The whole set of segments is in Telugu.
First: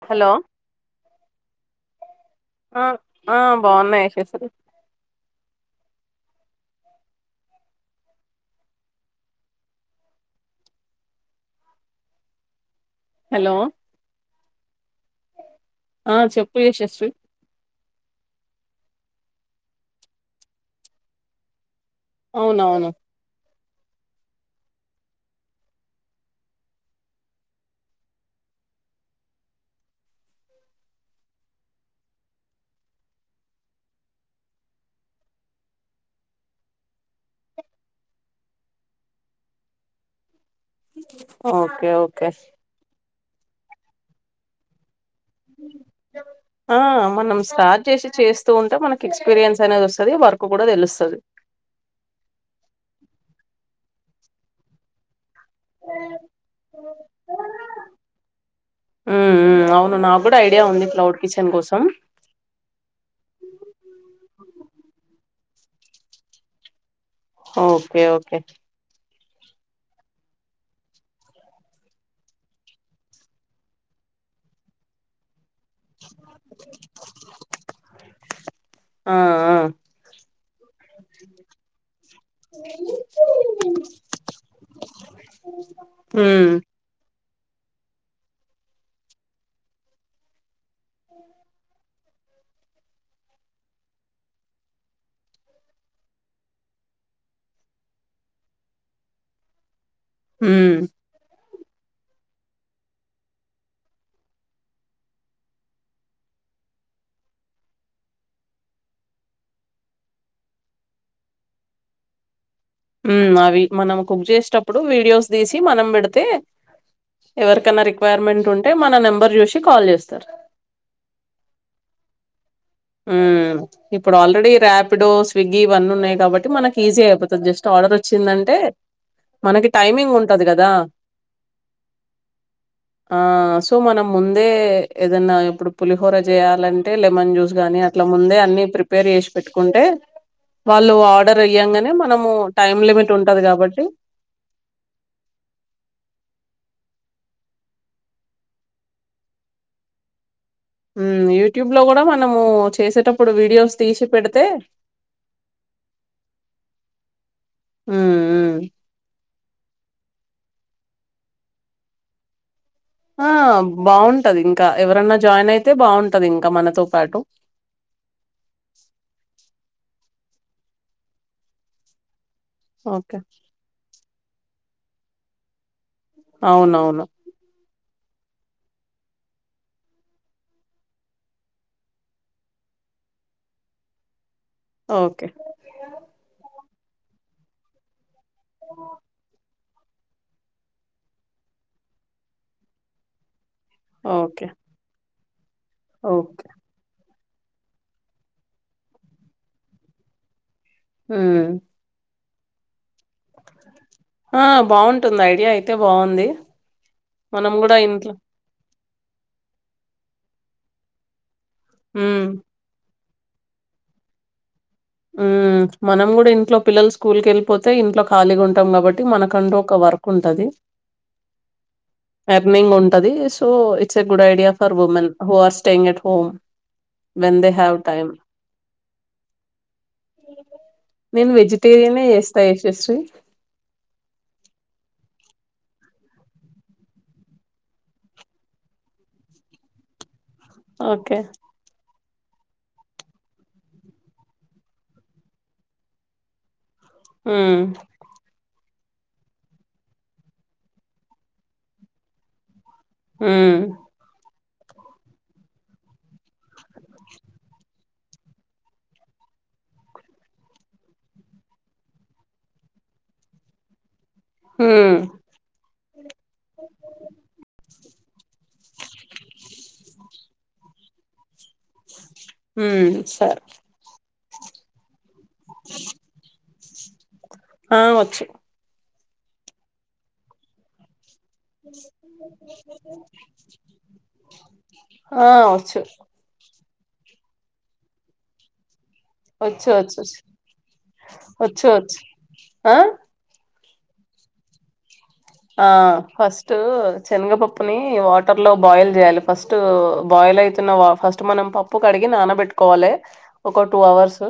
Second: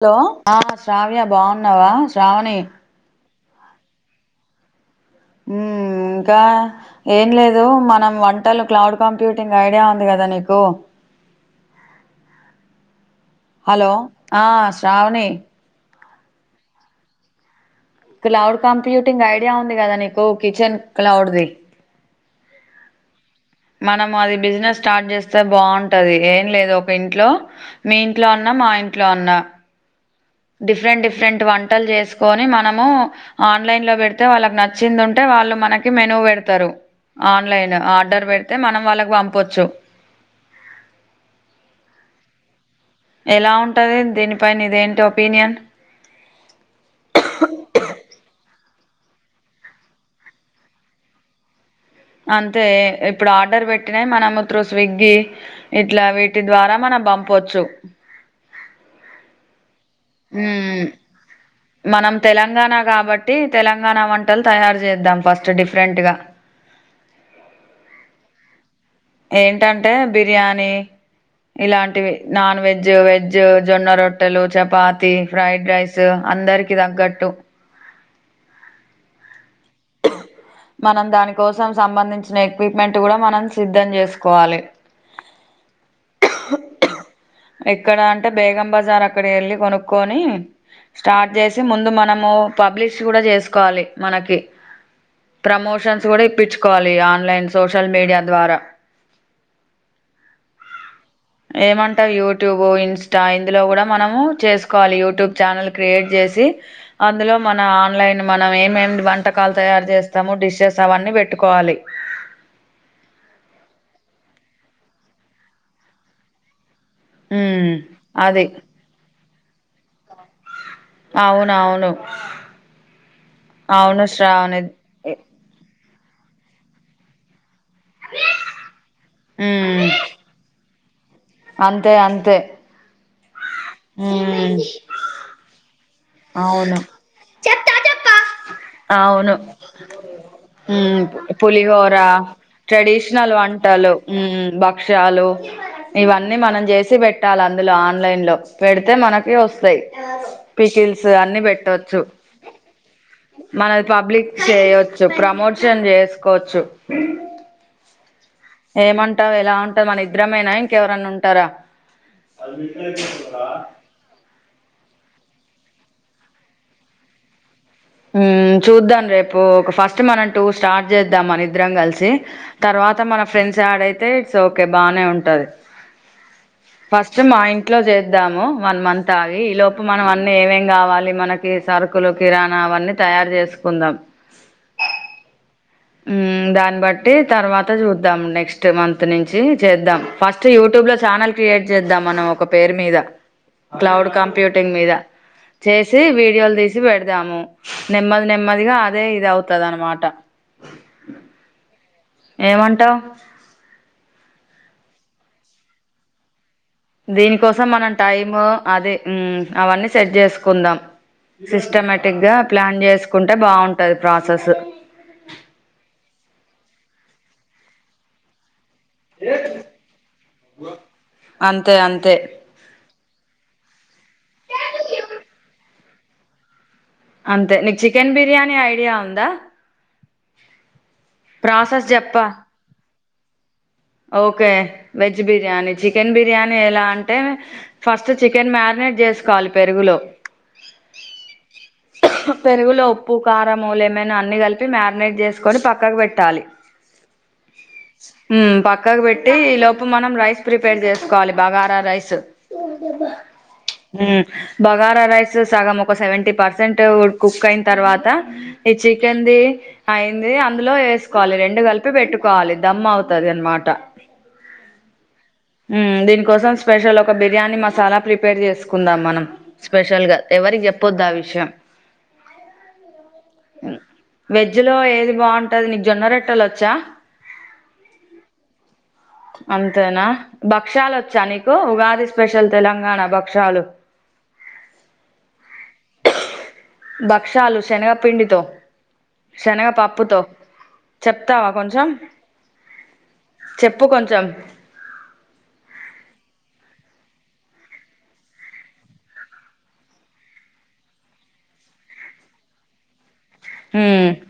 హలో ఆ శ్రావ్య బావున్నావా శ్రావణి ఆ ఆ బాగున్నాయి యశస్రీ ఊ ఇంకా ఏం లేదు మనం వంటలు క్లౌడ్ కంప్యూటింగ్ ఐడియా ఉంది కదా నీకు హలో ఆ శ్రావణి ఆ చెప్పు యశస్వి క్లౌడ్ కంప్యూటింగ్ ఐడియా ఉంది కదా నీకు కిచెన్ క్లౌడ్ది అవునవును మనం అది బిజినెస్ స్టార్ట్ చేస్తే బాగుంటది ఏం లేదు ఒక ఇంట్లో మీ ఇంట్లో అన్న మా ఇంట్లో అన్న డిఫరెంట్ డిఫరెంట్ వంటలు చేసుకొని మనము ఆన్లైన్ లో పెడితే వాళ్ళకి నచ్చిందింటే వాళ్ళు మనకి మెను పెడతారు ఆన్లైన్ ఆర్డర్ పెడితే మనం వాళ్ళకి పంపచ్చు ఓకే ఓకే ఎలా ఉంటది దీనిపైన ఇదేంటి ఆ మనం స్టార్ట్ చేసి చేస్తూ ఉం మనకి ఎక్స్పీరియన్స్ అనేది వస్తాది వర్క్ కూడా తేలుస్తది అంతే ఇప్పుడు ఆర్డర్ పెట్టినాయి మన ముత్రరు స్విగ్గి ఇట్లా వీటి ద్వారా మనం పంపచ్చు ఉమ్ ఉమ్ అవును నాకు కూడా ఐడియా ఉంది క్లౌడ్ కిచెన్ కోసం మనం హ్మ్మ్ తెలంగాణ కాబట్టి తెలంగాణ వంటలు తయారు చేద్దాం ఫస్ట్ డిఫరెంట్ గా ఓకే ఓకే ఏంటంటే బిర్యానీ ఇలాంటివి నాన్ వెజ్ వెజ్ జొన్న రొట్టెలు చపాతి. ఫ్రైడ్ రైస్ అందరికి తగ్గట్టు. ఆ మనం దాని కోసం సంబంధించిన ఎక్విప్మెంట్ కూడా మనం సిద్ధం చేసుకోవాలి. హ ఎక్కడ అంటే బేగం బజార్ అక్కడ వెళ్ళి కొనుక్కొని స్టార్ట్ చేసి ముందు మనము పబ్లిష్ కూడా చేసుకోవాలి మనకి ప్రమోషన్స్ కూడా ఇప్పించుకోవాలి ఆన్లైన్ సోషల్ మీడియా ద్వారా హ్మ్మ్ ఏమంటా యూట్యూబ్ ఇంస్టా ఇందులో కూడా మనము చేసుకోవాలి యూట్యూబ్ ఛానల్ క్రియేట్ చేసి అందులో మన ఆన్లైన్ మనం ఏమేమి వంటకాలు తయారు చేస్తాము డిషెస్ అవన్నీ పెట్టుకోవాలి. హ్మ్మ్ అవి మనం కుక్ చేసేటప్పుడు వీడియోస్ తీసి మనం పెడితే ఉమ్ ఎవరికైనా అది రిక్వైర్మెంట్ ఉంటే మన నెంబర్ చూసి కాల్ చేస్తారు. అవునవును హ్మ్మ్ అవును అవును ఇప్పుడు ఆల్రెడీ శ్రావణి ర్యాపిడో స్విగ్గి ఇవన్నీ ఉన్నాయి. కాబట్టి మన ఈజీ అయిపోతుంది జస్ట్ ఆర్డర్ వచ్చిందంటే మనకి ఉమ్ టైమింగ్ ఉంటది కదా అంతే అంతే ఆ సో మనం ముందే ఉమ్ ఏదన్నా ఇప్పుడు పులిహోర అవును చేయాలంటే లెమన్ జ్యూస్ గాని అట్లా ముందే అన్ని ప్రిపేర్ చేసి అవును పెట్టుకుంటే వాళ్ళు ఆర్డర్ ఇయ్యంగానే పులిహోర హమ్ మనము టైం లిమిట్ ట్రెడిషనల్ ఉంటది కాబట్టి వంటలు భక్ష్యాలు ఇవన్నీ మనం చేసి పెట్టాలా అందులో ఆన్లైన్ లో పేడితే మనకే వస్తాయి పీకే హ్మ్ అన్ని యూట్యూబ్ లో పెట్టచ్చు కూడా మనము చేసేటప్పుడు వీడియోస్ మనది తీసి పబ్లిక్ పెడితే చేయొచ్చు ప్రమోషన్ చేసుకోవచ్చు. హ్మ్ హ్మ్ [unintelligible] ఏమంటావు ఎలా అన్ ఇక మన ఇద్ద్రమైనా ఇంకెవరన్నా ఉంటారా ఆ బాగుంటది ఇంకా ఎవరన్నా జాయిన్ అయితే బాగుంటది ఇంకా మనతో పాటు హ్మ్మ్ చూద్దాం రేపు ఒక ఫస్ట్ మనం టూ స్టార్ట్ చేద్దాం మన ఇద్దరం కలిసి తర్వాత ఓకే మన ఫ్రెండ్స్ యాడైతే సోకే బానే ఉంటది. అవునవును. ఫస్ట్ మా ఇన్ ఇట్లో చేద్దాము వన్ మంత్ ఆగి ఈ లోపు మనం అన్ని ఏమేం కావాలి మనకి సరుకులు కిరాణ అవన్నీ తయారు చేసుకుందాం ఓకే ఉ దాన్ని బట్టి తర్వాత చూ ద్దాం నెక్స్ట్ మంత్ నుంచి చేద్దాం ఫస్ట్ యూట్యూబ్ లో ఛానల్ క్రియేట్ చేద్దాం మనం ఒక పేరు మీద క్లౌడ్ ఓకే. కంప్యూటింగ్ మీద చేసి ఓకే. వీడియోలు తీసి పెడత ద్దాము నెమ్మది నెమ్మదిగా అదే ఇది అవుతద అనమాట హ్మ్. ఏమంటావు ఆ బాగుంటుంది ఐడియా అయితే బాగుంది దీనికోసం మనం టైము అదే హ్మ్ అవన్నీ సెట్ చేసుకుందాం సిస్టమేటిక్ హ్మ్. గా ప్లాన్ చేసు చకుంటే బాగుంటది ప్రాసెస్ ఉ మనం కూడా ఇంట్లో పిల్లలు స్కూల్కి వెళ్ళిపోతే ఇంట్లో ఖాళీగా ఉంటు కాబట్టి మనకంటూ ఒక వర్క్ ఉంటది అంతే అంతే ఎర్నింగ్ ఉంటది so it's a good idea for women who are staying at home when they అంతే హావ్ నీకు చికెన్ బిర్యానీ ఐడియా ఉందా అ నేను ప్రాసెస్ వెజిటేరియనే చెప్పా చేస్తా Yashasri okay veg biryani chicken biryani ఎలా అంటే ఫస్ట్ చికెన్ మ్యాగ్నెట్ చేసుకోవాలి పెరుగులో ఓకే పెరుగులో ఉప్పు కారం లెమన్ అని కలిపి మ్యాగ్నెట్ చేసుకొని పక్కకు పెట్టాలి హ్మ్ హ్మ్ బక్ పక్కకు పెట్టి ఈ లోపు మనం రైస్ ప్రిపేర్ చేసుకోవాలి బగారా రైస్ హ్మ్. హ్మ్ బగారా రైస్ సగం ఒక సెవెంటీ పర్సెంట్ కుక్ అయిన తర్వాత ఈ చికెన్ ది అయింది అందులో ఏసుకోవాలి రెండు కలిపి పెట్టుకోవాలి దమ్ అవుతాది అనమాట త హ్మ్. హ్మ్ దీనికోసం స్పెషల్ ఒక బిర్యానీ మసాలా ప్రిపేర్ చేసుకుందాం మనం స్పెషల్ గా ఎవరికి చె పొద్దు విషయం హ్మ్ సరే వెజ్ లో ఏది బాగుంటుది నీ జొరెట్టల వచ్ జా ఆ వచ్ అంతేనా భక్షాల భక్షాలు ఆ వచ్చు భక్షాలు శనగపిండితో వచ్చు వచ్చు చెప్తావా వచ్చు కొంచెం వచ్చు ఆ చెప్పు కొంచెం ఆ ఫస్ట్ శనగపప్పుని వాటర్ లో బాయిల్ చేయాలి ఫస్ట్ బాయిల్ అయితున్న ఫస్ట్ మనం పప్పు కడిగి నానబెట్టుకోవాలి ఒక టూ హ్మ్ అవర్స్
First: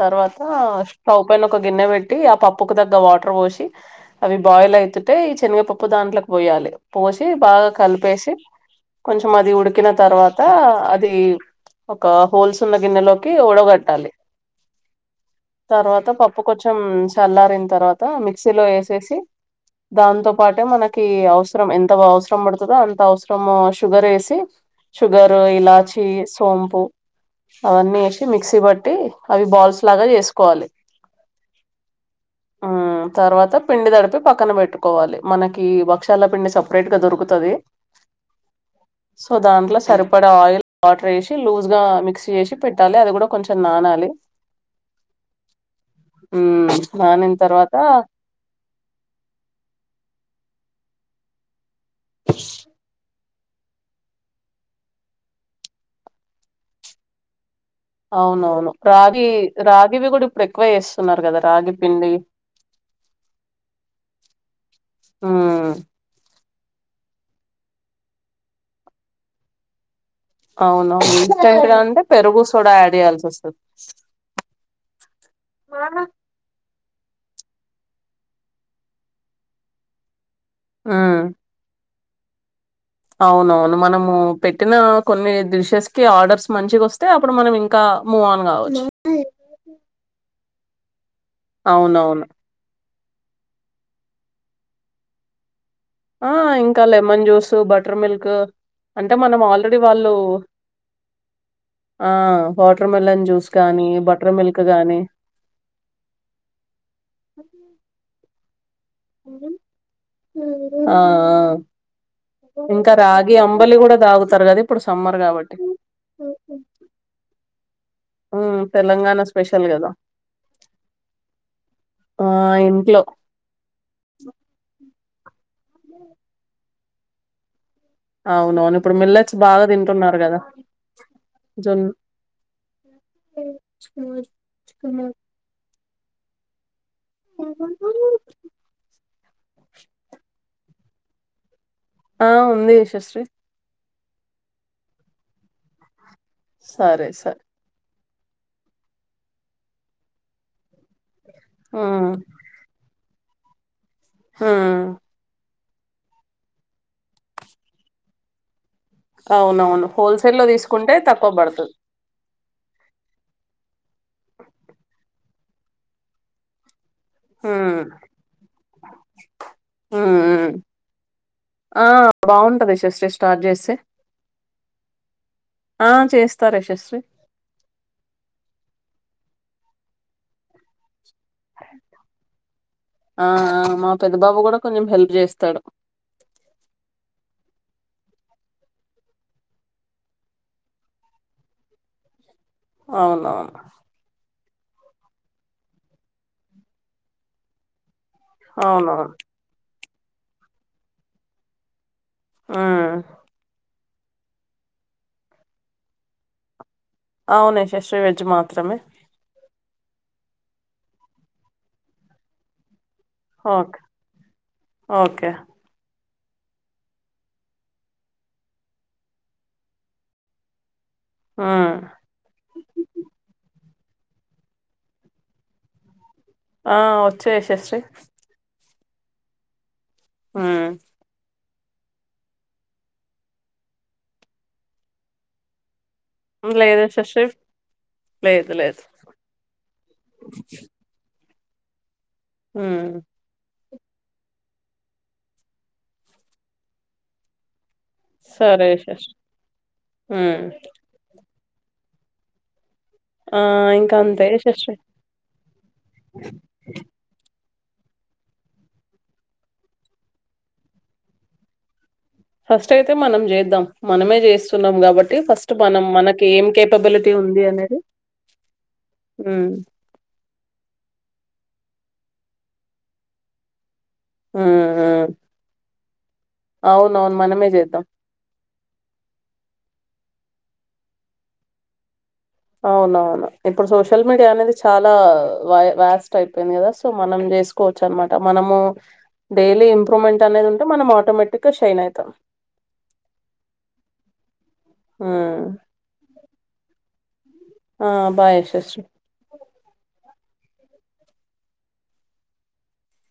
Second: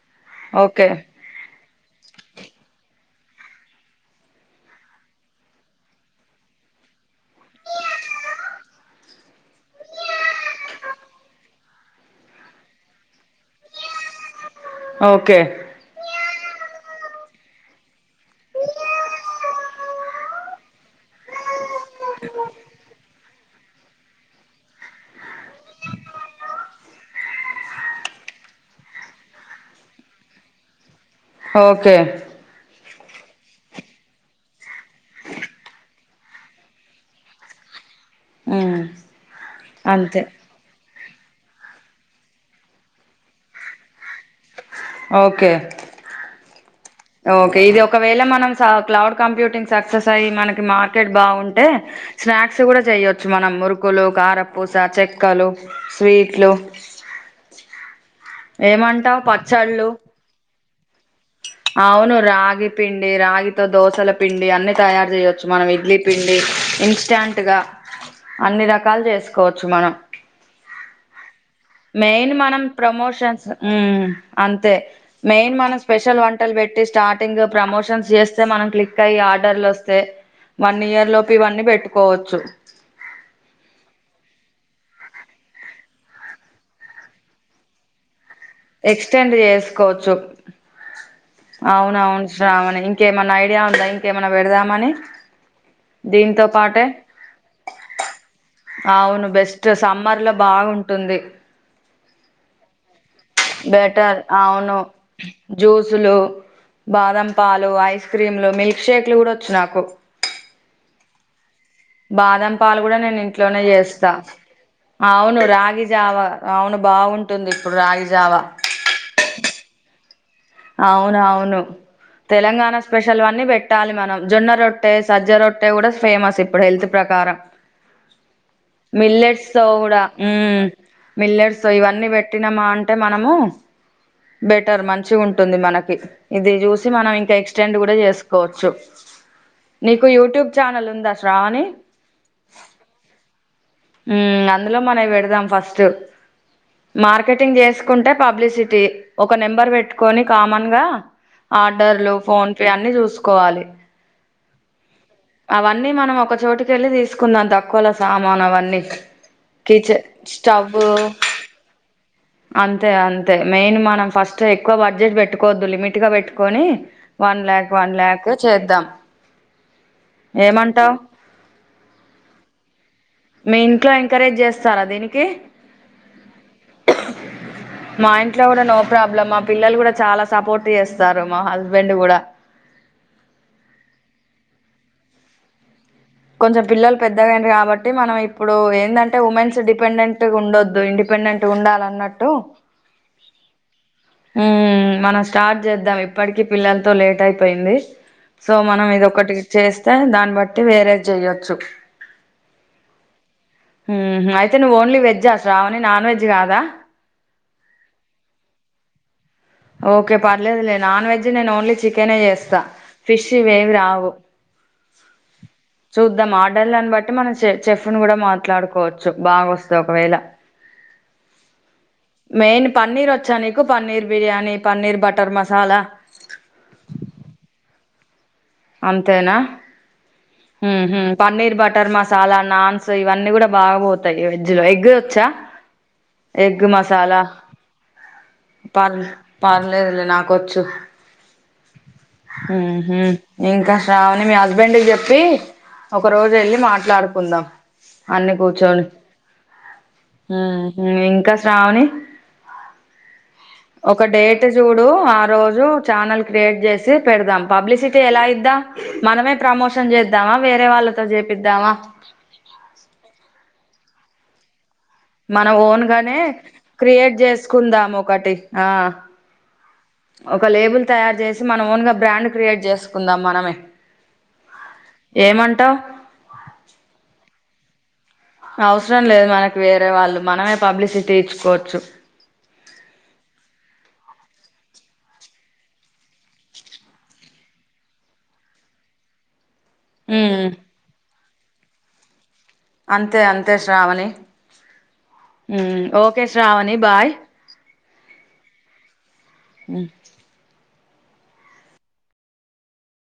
తర్వాత ఓకే స్టవ్ పైన ఒక గిన్నె పెట్టి ఆ పప్పుకు దగ్గ వాటర్ పోసి అవి బాయిల్ అవుతుంటే శనగపప్పు దాంట్లోకి పోయాలి పోసి బాగా కలిపేసి కొంచం అది ఉడికిన తర్వాత అది ఒక హోల్స్ ఉన్న గిన్నెలోకి వోడగట్టాలి ఓకే తర్వాత పప్పు కొంచెం చల్లారిన తర్వాత మిక్సీలో ఏసేసి దాంతో పాటే మనకి అవుస్ ఎంతగా అవసరం పడుతదో అంత అవసరం ఫ్రమ్ షుగర్ వేసి షుగర్ ఇలాచి సోంపు అవన్నీ ఏసి మిక్సీ పట్టి అవి బాల్స్ లాగా చేసుకోవాలి ఓకే తర్వాత పిండి తడిపి పక్కన పెట్టుకోవాలి మనకి వక్షాల పిండి సపరేట్ గా దొరుకుతది హ్మ్ సో దాంట్లో అంతే సరిపడ ఆయిల్ వాటర్ వేసి లూజ్గా మిక్స్ చేసి పెట్టాలి అది కూడా కొంచెం నానాలి ఓకే ఉమ్ నానిన ఓకే ఇది తర్వాత ఒకవేళ మనం స క్లౌడ్ కంప్యూటింగ్ సక్సెస్ అయ్యి మనకి మార్కెట్ బాగుంటే స్నాక్స్ కూడా చేయ మనం మురుకులు కారపూస చెక్కలు స్వీట్లు అవునవును ఏమంటావు రాగి పచ్చళ్ళు రాగివి కూడా ఇప్పుడు ఎక్కువ చేస్తున్నారు కదా రాగి పిండి అవును రాగి పిండి రాగితో దోసల పిండి అన్ని తయారు చేయొచ్చు మనం ఉమ్ ఇడ్లీ పిండి ఇన్స్టాంట్గా అన్ని రకాలు చేసుకోవచ్చు మనం అవునవును ఇన్స్టెంట్ గా అంటే మెయిన్ పెరుగు మనం సోడా యాడ్ చేయాల్సి ప్రమోషన్స్ వస్తది ఉ అంతే మెయిన్ మనం స్పెషల్ వంటలు పె స్టార్టింగ్ ప్రమోషన్స్ చేస్తే మనం క్లిక్ అయి ఆర్డర్లు వస్తే వన్ ఇయర్ ఉమ్ లోపు ఇవన్నీ పెట్టు కోవచ్చు అవునవును మనము పెట్టిన కొన్ని డిషెస్ కి ఆర్డర్స్ మంచిగా వస్తే. అప్పుడు మనం ఇంకా మూఅన్ ఎక్స్టెండ్ చేసుకోవచ్చు. అవునవును శ్రావణి ఇంకేమైన్నా ఐడియా ఉందా. ఇంకేమైన్నా పెడదామని ఆ దీంతో ఇంకా పాటే లెమన్ జ్యూస్, బటర్ మిల్క్ అంత అవును మనం బెస్ట్ ఆల్రెడీ వాళ్ళు. సమ్మర్ లో బాగుంటుంది ఆ హోట్ట్రూ మిలాన్ బెటర్ అవును జ్యూసులు, బాదం పాలు, ఐస్ క్రీమ్ లు, మిల్క్ షేక్లు కూడా వచ్చు నాకు ఆమ్ బాదం పాలు కూడా నేను ఇంట్లోనే కూడా చేస్తా. తాగుతారు కదా ఇప్పుడు సమ్మర్ అవును కాబట్టి రాగి జావ అవును బాగుంట్ టుంది తెలంగాణ స్పెషల్ గదా. అవునవును తెలంగాణ ఇంట్లో స్పెషల్ అనీ పెట్టాలి మనం. జొన్న రొట్ ట్టె, సజ్జరో ట్టే కూడా ఫేమస్ ఇప్పుడు హెల్త్ క్ ప్రకారం అవునవును ఇప్పుడు మిల్లెట్స్ తో బాగా కూడా తింటున్నారు కదా హ్మ్ మిల్లెట్స్ జొన్న ఇవన్నీ పెట్టినామా అంటే మనము. బెటర్ మంచి ఉంట్ మనకి ఇది జూస్ మనం ఇంకా ఎక్స్టెండ్ గూడా చేసుకోవచ్చు. నీకు యూట్యూబ్ ఛానల్ ఉందా. శ్రావణి ఆ ఉంది యశస్వి హ్మ్ అందులో మనవి పెడదాం ఫస్ట్. సరే సరే మార్కెటింగ్ చేసుక్ కుంటే పబ్లిసిటీ ఒక నెంబర్ పెట్టుకొని. కామన్ గా ఉమ్ ఆర్డర్లు ఫోన్ పే అన్ని చూసుక్ కోవాలి హహ్ అవన్నీ మనం ఒక చోటుక వెళ్ళి తీసుకుందాం. తక్కువల సామాను అవన్నీ. అవునవును కిచెన్ హోల్సే లో స్టవ్ తీసుకుంటే తక్కువ పడుతది. అంతే అంతే మెయిన్ మనం ఫస్ట్ ఎక్కువ బడ్జెట్ పెట్టుకోవద్దు. లిమిట్ గా పెట్టుకొని వన్ ల్యాక్ ఉమ్ వన్ ల్యాక్ చేద్దాం. ఉమ్ ఉమ్ ఏమంటావ్ ఆ బాగుంటది యశస్వి స్టార్ట్ మీ చేస్తే ఇంట్లో ఎంకరేజ్ క్ చేస్తారా దీనికి ఆ చేస్తారు యశశ్రీ ప్రాబ్లమ్ ఆ పిల్లలు కూడా చాలా సపోర్ట్ చేస్ సారు మా హస్బెండ్ కూడా ఆ ఆ మా పెద్ద బాబు కూడా కొంచెం హెల్ప్ చేస్తాడు కొంచెం పిల్లలు పెద్దగాయిండ్రు కాబట్టి మనం ఇప్పుడు ఏందంటే, ఉమెన్స్ డిపెండెంట్ ఉండొద్దు ఇండిపెండెంట్ ఉండాలన్నట్టు. అవునవున్ ఉమ్ మనం స్టార్ట్ చేద్దాం. ఇప్పటికి పిల్లలతో లేట్ అయిపోయింది. సో మనం అవునవును ఇదొకటి చేస్ తే దాన్ని బట్టి వేరే చేయోచ్చు ఆ హ్మ్ అయితే నువ్వు ఓన్లీ వెజ్ ఆ శ్రావణి నాన్ వెజ్ కాదా. అవున్ యశశ్రీ వెజ్ మాత్రమే ఓకే పర్లేదు లే నాన్ వెజ్ నీ నేన్ ఓన్లీ చికెన్ ఏ చేస్తా ఫిష్ ఇవి ఏవి ఓకే రావు ఓకే చూద్దాం ఆర్డళ్ళని బట్టి మనం చె చెఫ్ ని కూడా మాట్లాడుకోవచ్చు, బాగా వస్తే ఒకవేళ. ఉమ్ మెయిన్ పన్నీర్ వచ్చా నీక్ క్ పన్నీర్ బిర్యానీ పన్నీర్ బటర్ మసాలా ఆ వచ్చు యశస్వి అంతేనా ఉమ్ హు హ్మ్ పన్నీర్ బటర్ మసాలా నాన్స్ ఇవన్నీ కూడా, బాగా పోతాయి వెజ్ లో ఎగ్ వచ్చా. ఎగ్ లేదు మసాలా శశి లేదు లేదు పర్ పర్లేదులే నాకోచ్చు ఊ ఉమ్ హ్మ్ ఇంకా శ్రావణి మీ హస్బెండ్ కి చెప్పి, ఒక రోజు ఎళ్ళి మాట్లాడుకుందాం. అన్ని సరే కూర్చోని శశి ఉమ్ హ్మ్ హ్మ్ ఇంకా శ్రావణి ఆ ఇంకా ఒక అంతే డేట్ శశి చూడు ఆ రోజు ఛానల్ క్రియేట్ చేసి పెడదాం. పబ్లిసి తే ఎలా ఇద్దాం మనమే ప్రమోషన్ చేద్దామా, వేరే వాళ్ళతో చేపిద్దామా. ఫస్ట్ అయితే మనం చేద్దాం మనమే చేస్తున్నాం కాబట్టి ఫస్ట్ మనం ఓన్గానే మనకి ఏం కేపబిలిటీ క్రియేట్ ఉంది అనేది చేసుకుందాం, ఒకటి ఆ ఉమ్ ఒక లేబుల్ తయార్ చేస్. మన ఓన్ గా బ్రాండ్ క్రియేట్ చేసుకుందాం మనమే. హ్మ్ ఏమంటావ్ అవును అవును మనమే చేద్దాం అవసరం లేదు మనకి వేరే వాళ్ళు మనమే పబ్లిసిటీ ఇచ్చుకోవచ్చు. అవునవును ఇప్పుడు సోషల్ మీడియా అనేది చాలా వ వ్యాస్ట్ అయిపోయింది కదా, సో మనం చేసుకోవచ్చు అనమాట మనము. డైలీ ఇంప్రూవ్మెంట్ అనే ఉమ్ ఉంటే మనం ఆటోమె టిక్, ఇంకా షైన్ అయితం, అంతే అంతే శ్రావణి ఉమ్ హు ఓకే శ్రావణి బాయ్, ఆ బాయ్ శశీ హు